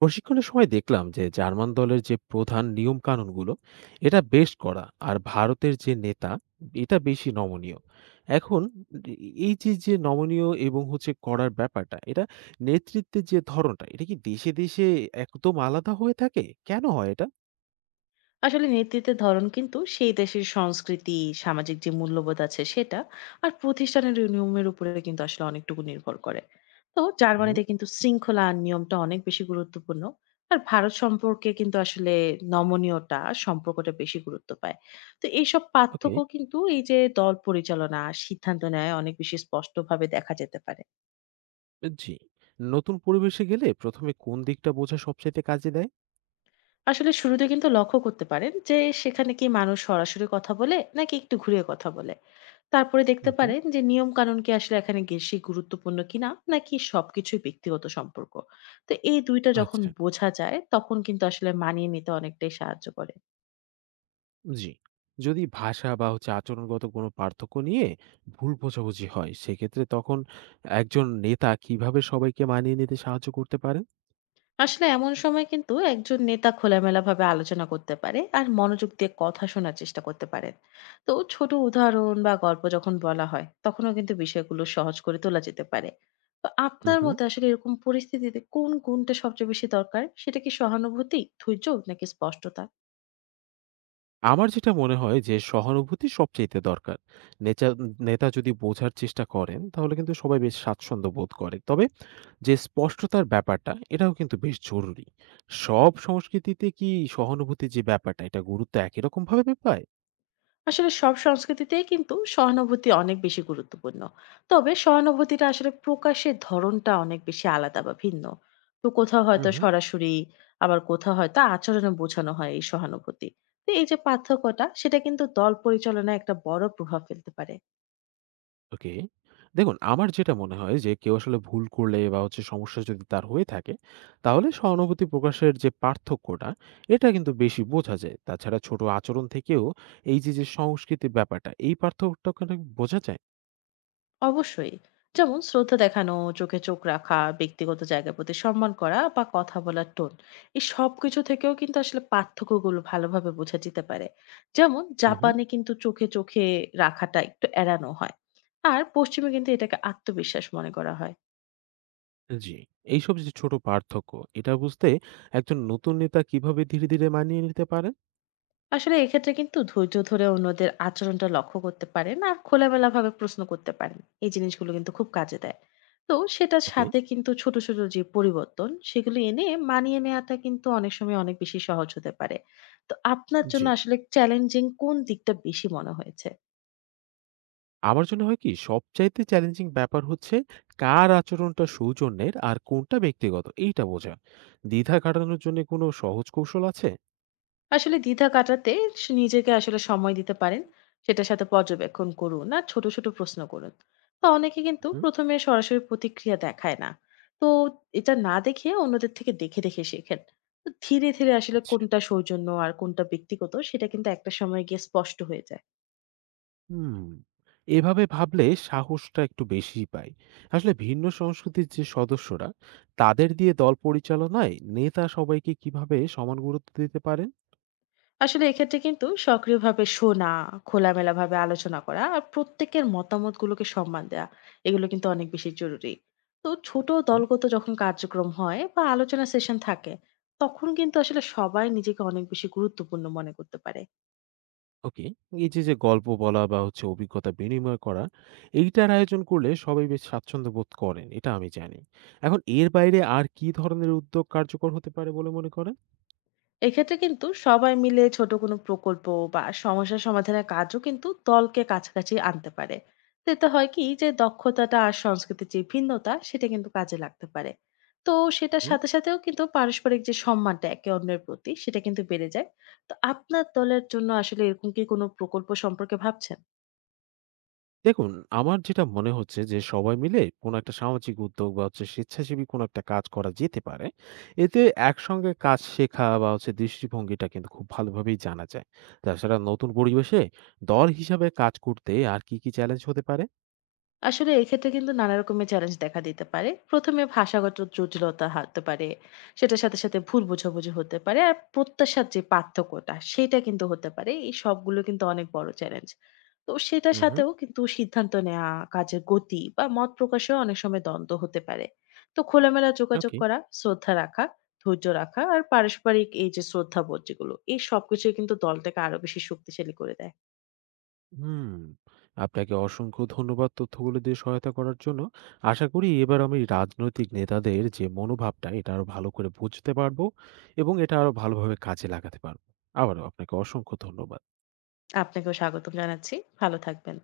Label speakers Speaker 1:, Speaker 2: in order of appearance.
Speaker 1: প্রশিক্ষণের সময় দেখলাম যে জার্মান দলের যে প্রধান নিয়ম কানুনগুলো এটা বেশ কড়া আর ভারতের যে নেতা এটা বেশি নমনীয়। এখন এই যে যে নমনীয় এবং হচ্ছে করার ব্যাপারটা, এটা নেতৃত্বের যে ধরনটা, এটা কি দেশে দেশে একদম আলাদা হয়ে থাকে? কেন হয় এটা?
Speaker 2: আসলে নেতৃত্বের ধরন কিন্তু সেই দেশের সংস্কৃতি সামাজিক যে মূল্যবোধ আছে সেটা আর প্রতিষ্ঠানের এই নিয়মের উপরে কিন্তু আসলে অনেকটুকু নির্ভর করে। তো
Speaker 1: হুম।
Speaker 2: জার্মানিতে কিন্তু শৃঙ্খলা আর নিয়মটা অনেক বেশি গুরুত্বপূর্ণ। আর ভারত সম্পর্কে কিন্তু আসলে নমনীয়তা সম্পর্কটা বেশি গুরুত্ব পায়। তো এইসব
Speaker 1: ওকে।
Speaker 2: পার্থক্য কিন্তু এই যে দল পরিচালনা আর সিদ্ধান্ত নেয় অনেক বেশি স্পষ্টভাবে দেখা যেতে পারে।
Speaker 1: জি। নতুন পরিবেশে গেলে প্রথমে কোন দিকটা বোঝা সবচেয়ে কাজে দেয়?
Speaker 2: আসলে শুরুতে কিন্তু লক্ষ্য করতে পারেন যে সেখানে কি মানুষ সরাসরি কথা বলে নাকি একটু ঘুরিয়ে কথা বলে। তারপরে দেখতে
Speaker 1: হুম।
Speaker 2: পারেন যে নিয়ম কানুন কি আসলে এখানে বেশি গুরুত্বপূর্ণ কিনা নাকি সবকিছুই ব্যক্তিগত সম্পর্ক। তো এই দুইটা যখন
Speaker 1: আচ্ছা।
Speaker 2: বোঝা যায় তখন কিন্তু আসলে মানিয়ে নিতে অনেকটাই সাহায্য করে।
Speaker 1: জি। যদি ভাষা বা হচ্ছে আচরণগত কোনো পার্থক্য নিয়ে ভুল বোঝাবুঝি হয়, সেক্ষেত্রে তখন একজন নেতা কিভাবে সবাইকে মানিয়ে নিতে সাহায্য করতে পারেন?
Speaker 2: আসলে এমন সময় কিন্তু একজন নেতা খোলামেলাভাবে আলোচনা করতে পারে আর মনোযোগ দিয়ে কথা শোনার চেষ্টা করতে পারেন। তো ছোট উদাহরণ বা গল্প যখন বলা হয় তখনও কিন্তু বিষয়গুলো সহজ করে তোলা যেতে পারে। তো আপনার
Speaker 1: উহু।
Speaker 2: মতে আসলে এরকম পরিস্থিতিতে কোন গুণটা সবচেয়ে বেশি দরকার, সেটা কি সহানুভূতি, ধৈর্য নাকি স্পষ্টতা?
Speaker 1: আমার যেটা মনে হয় যে সহানুভূতি সবচাইতে দরকার। নেচা নেতা যদি বোঝার চেষ্টা করেন, তাহলে কিন্তু সবাই বেশ স্বাচ্ছন্দ্য বোধ করে। তবে যে স্পষ্টতার ব্যাপারটা, এটাও কিন্তু বেশ জরুরি। সব সংস্কৃতিতে কি সহানুভূতির যে ব্যাপারটা, এটা গুরুত্ব একই রকমভাবে পায়?
Speaker 2: আসলে সব সংস্কৃতিতেই কিন্তু সহানুভূতি অনেক বেশি গুরুত্বপূর্ণ। তবে সহানুভূতিটা আসলে প্রকাশের ধরনটা অনেক বেশি আলাদা বা ভিন্ন। তো কোথাও হয়তো
Speaker 1: উহু।
Speaker 2: সরাসরি, আবার কোথাও হয়তো আচরণে বোঝানো হয় এই সহানুভূতি। তো এই যে পার্থক্যটা সেটা কিন্তু দল পরিচালনায় একটা বড় প্রভাব ফেলতে পারে।
Speaker 1: ওকে। দেখুন, আমার যেটা মনে হয় যে কেউ আসলে ভুল করলে বা হচ্ছে সমস্যা যদি তার হয়ে থাকে, তাহলে সহানুভূতি প্রকাশের যে পার্থক্যটা, এটা কিন্তু বেশি বোঝা যায়। তাছাড়া ছোট আচরণ থেকেও এই যে যে সংস্কৃতির ব্যাপারটা, এই পার্থক্যটা কিন্তু বোঝা যায়।
Speaker 2: অবশ্যই, যেমন শ্রদ্ধা দেখানো, চোখে চোখ রাখা, ব্যক্তিগত জায়গার প্রতি সম্মান করা বা কথা বলার টোন, এই সব কিছু থেকেও কিন্তু আসলে পার্থক্যগুলো ভালোভাবে বোঝা যেতে পারে। যেমন
Speaker 1: হুম।
Speaker 2: জাপানে কিন্তু চোখে চোখে রাখাটা একটু এড়ানো হয়, আর পশ্চিমে কিন্তু এটাকে আত্মবিশ্বাস মনে করা হয়।
Speaker 1: জি। এইসব যে ছোট পার্থক্য, এটা বুঝতে একজন নতুন নেতা কিভাবে ধীরে ধীরে মানিয়ে নিতে পারেন?
Speaker 2: আসলে এক্ষেত্রে কিন্তু ধৈর্য ধরে অন্যদের আচরণটা লক্ষ্য করতে পারেন আর খোলামেলা ভাবে প্রশ্ন করতে পারেন। এই জিনিসগুলো কিন্তু খুব কাজে দেয়। তো সেটার
Speaker 1: ওকে।
Speaker 2: সাথে কিন্তু ছোট ছোট যে পরিবর্তন সেগুলো এনে মানিয়ে নেওয়াটা কিন্তু অনেক সময় অনেক বেশি সহজ হতে পারে। তো আপনার জন্য
Speaker 1: জি।
Speaker 2: আসলে চ্যালেঞ্জিং কোন দিকটা বেশি মনে হয়েছে?
Speaker 1: আমার জন্য হয় কি, সবচাইতে চ্যালেঞ্জিং ব্যাপার হচ্ছে কার আচরণটা সৌজন্যের আর কোনটা ব্যক্তিগত, এইটা বোঝা। দ্বিধা কাটানোর জন্য কোনো সহজ কৌশল আছে?
Speaker 2: আসলে দ্বিধা কাটাতে নিজেকে আসলে সময় দিতে পারেন। সেটার সাথে পর্যবেক্ষণ করুন না, ছোট ছোট প্রশ্ন করুন। তো অনেকে কিন্তু
Speaker 1: হুম,
Speaker 2: প্রথমে সরাসরি প্রতিক্রিয়া দেখায় না। তো এটা না দেখে অন্যদের থেকে দেখে দেখে শেখেন। তো ধীরে ধীরে আসলে
Speaker 1: আচ্ছা।
Speaker 2: কোনটা সৌজন্য আর কোনটা ব্যক্তিগত সেটা কিন্তু একটা সময় গিয়ে স্পষ্ট হয়ে যায়।
Speaker 1: হুম, এভাবে ভাবলে সাহসটা একটু বেশিই পাই। আসলে ভিন্ন সংস্কৃতির যে সদস্যরা, তাদের দিয়ে দল পরিচালনায় নেতা সবাইকে কিভাবে সমান গুরুত্ব দিতে পারেন?
Speaker 2: আসলে এক্ষেত্রে কিন্তু সক্রিয়ভাবে শোনা, খোলামেলাভাবে আলোচনা করা আর প্রত্যেকের মতামতগুলোকে সম্মান দেওয়া, এগুলো কিন্তু অনেক বেশি জরুরি। তো ছোট দলগত যখন কার্যক্রম হয় বা আলোচনা সেশন থাকে তখন কিন্তু আসলে সবাই নিজেকে অনেক বেশি গুরুত্বপূর্ণ মনে করতে পারে।
Speaker 1: ওকে। এই যে, যে গল্প বলা বা হচ্ছে অভিজ্ঞতা বিনিময় করা, এইটার আয়োজন করলে সবাই বেশ স্বাচ্ছন্দ্য বোধ করেন। এটা আমি জানি। এখন এর বাইরে আর কি ধরনের উদ্যোগ কার্যকর হতে পারে বলে মনে করেন?
Speaker 2: এক্ষেত্রে কিন্তু সবাই মিলে ছোট কোনো প্রকল্প বা সমস্যা সমাধানের কাজও কিন্তু দলকে কাছাকাছি আনতে পারে। তো এতে হয় কি যে দক্ষতাটা আর সংস্কৃতির যে ভিন্নতা সেটা কিন্তু কাজে লাগতে পারে। তো সেটার
Speaker 1: হুম।
Speaker 2: সাথে সাথেও কিন্তু পারস্পরিক যে সম্মানটা একে অন্যের প্রতি সেটা কিন্তু বেড়ে যায়। তো আপনার দলের জন্য আসলে এরকম কি কোনো প্রকল্প সম্পর্কে ভাবছেন?
Speaker 1: দেখুন, আমার যেটা মনে হচ্ছে যে সবাই মিলে কোনো একটা সামাজিক উদ্যোগ বা হচ্ছে স্বেচ্ছাসেবী কোনো একটা কাজ করা যেতে পারে। এতে একসঙ্গে কাজ শেখা বা হচ্ছে দৃষ্টিভঙ্গিটা কিন্তু খুব ভালোভাবেই জানা যায়। তাছাড়া নতুন পরিবেশে দল হিসাবে কাজ করতে আর কি, কি চ্যালেঞ্জ হতে পারে?
Speaker 2: আসলে এক্ষেত্রে কিন্তু নানা রকমের চ্যালেঞ্জ দেখা দিতে পারে। প্রথমে ভাষাগত জটিলতা হতে পারে। সেটার সাথে ভুল বোঝাবুঝি হতে পারে। আর প্রত্যাশার যে পার্থক্যটা সেটা কিন্তু হতে পারে। এই সবগুলো কিন্তু অনেক বড় চ্যালেঞ্জ। তো সেটার
Speaker 1: হুম, হুম।
Speaker 2: সাথেও কিন্তু সিদ্ধান্ত নেওয়া, কাজের গতি বা মত প্রকাশেও অনেক সময় দ্বন্দ্ব হতে পারে। তো খোলামেলা যোগাযোগ
Speaker 1: ওকে।
Speaker 2: করা, শ্রদ্ধা রাখা, ধৈর্য রাখা আর পারস্পরিক এই যে শ্রদ্ধাবোধ যেগুলো, এই সবকিছুই কিন্তু দলটাকে আরো বেশি শক্তিশালী করে দেয়।
Speaker 1: হুম, আপনাকে অসংখ্য ধন্যবাদ তথ্যগুলো দিয়ে সহায়তা করার জন্য। আশা করি এবার আমি রাজনৈতিক নেতাদের যে মনোভাবটা, এটা আরো ভালো করে বুঝতে পারবো এবং এটা আরো ভালোভাবে কাজে লাগাতে পারবো। আবারও আপনাকে অসংখ্য ধন্যবাদ।
Speaker 2: আপনাকেও স্বাগতম জানাচ্ছি। ভালো থাকবেন।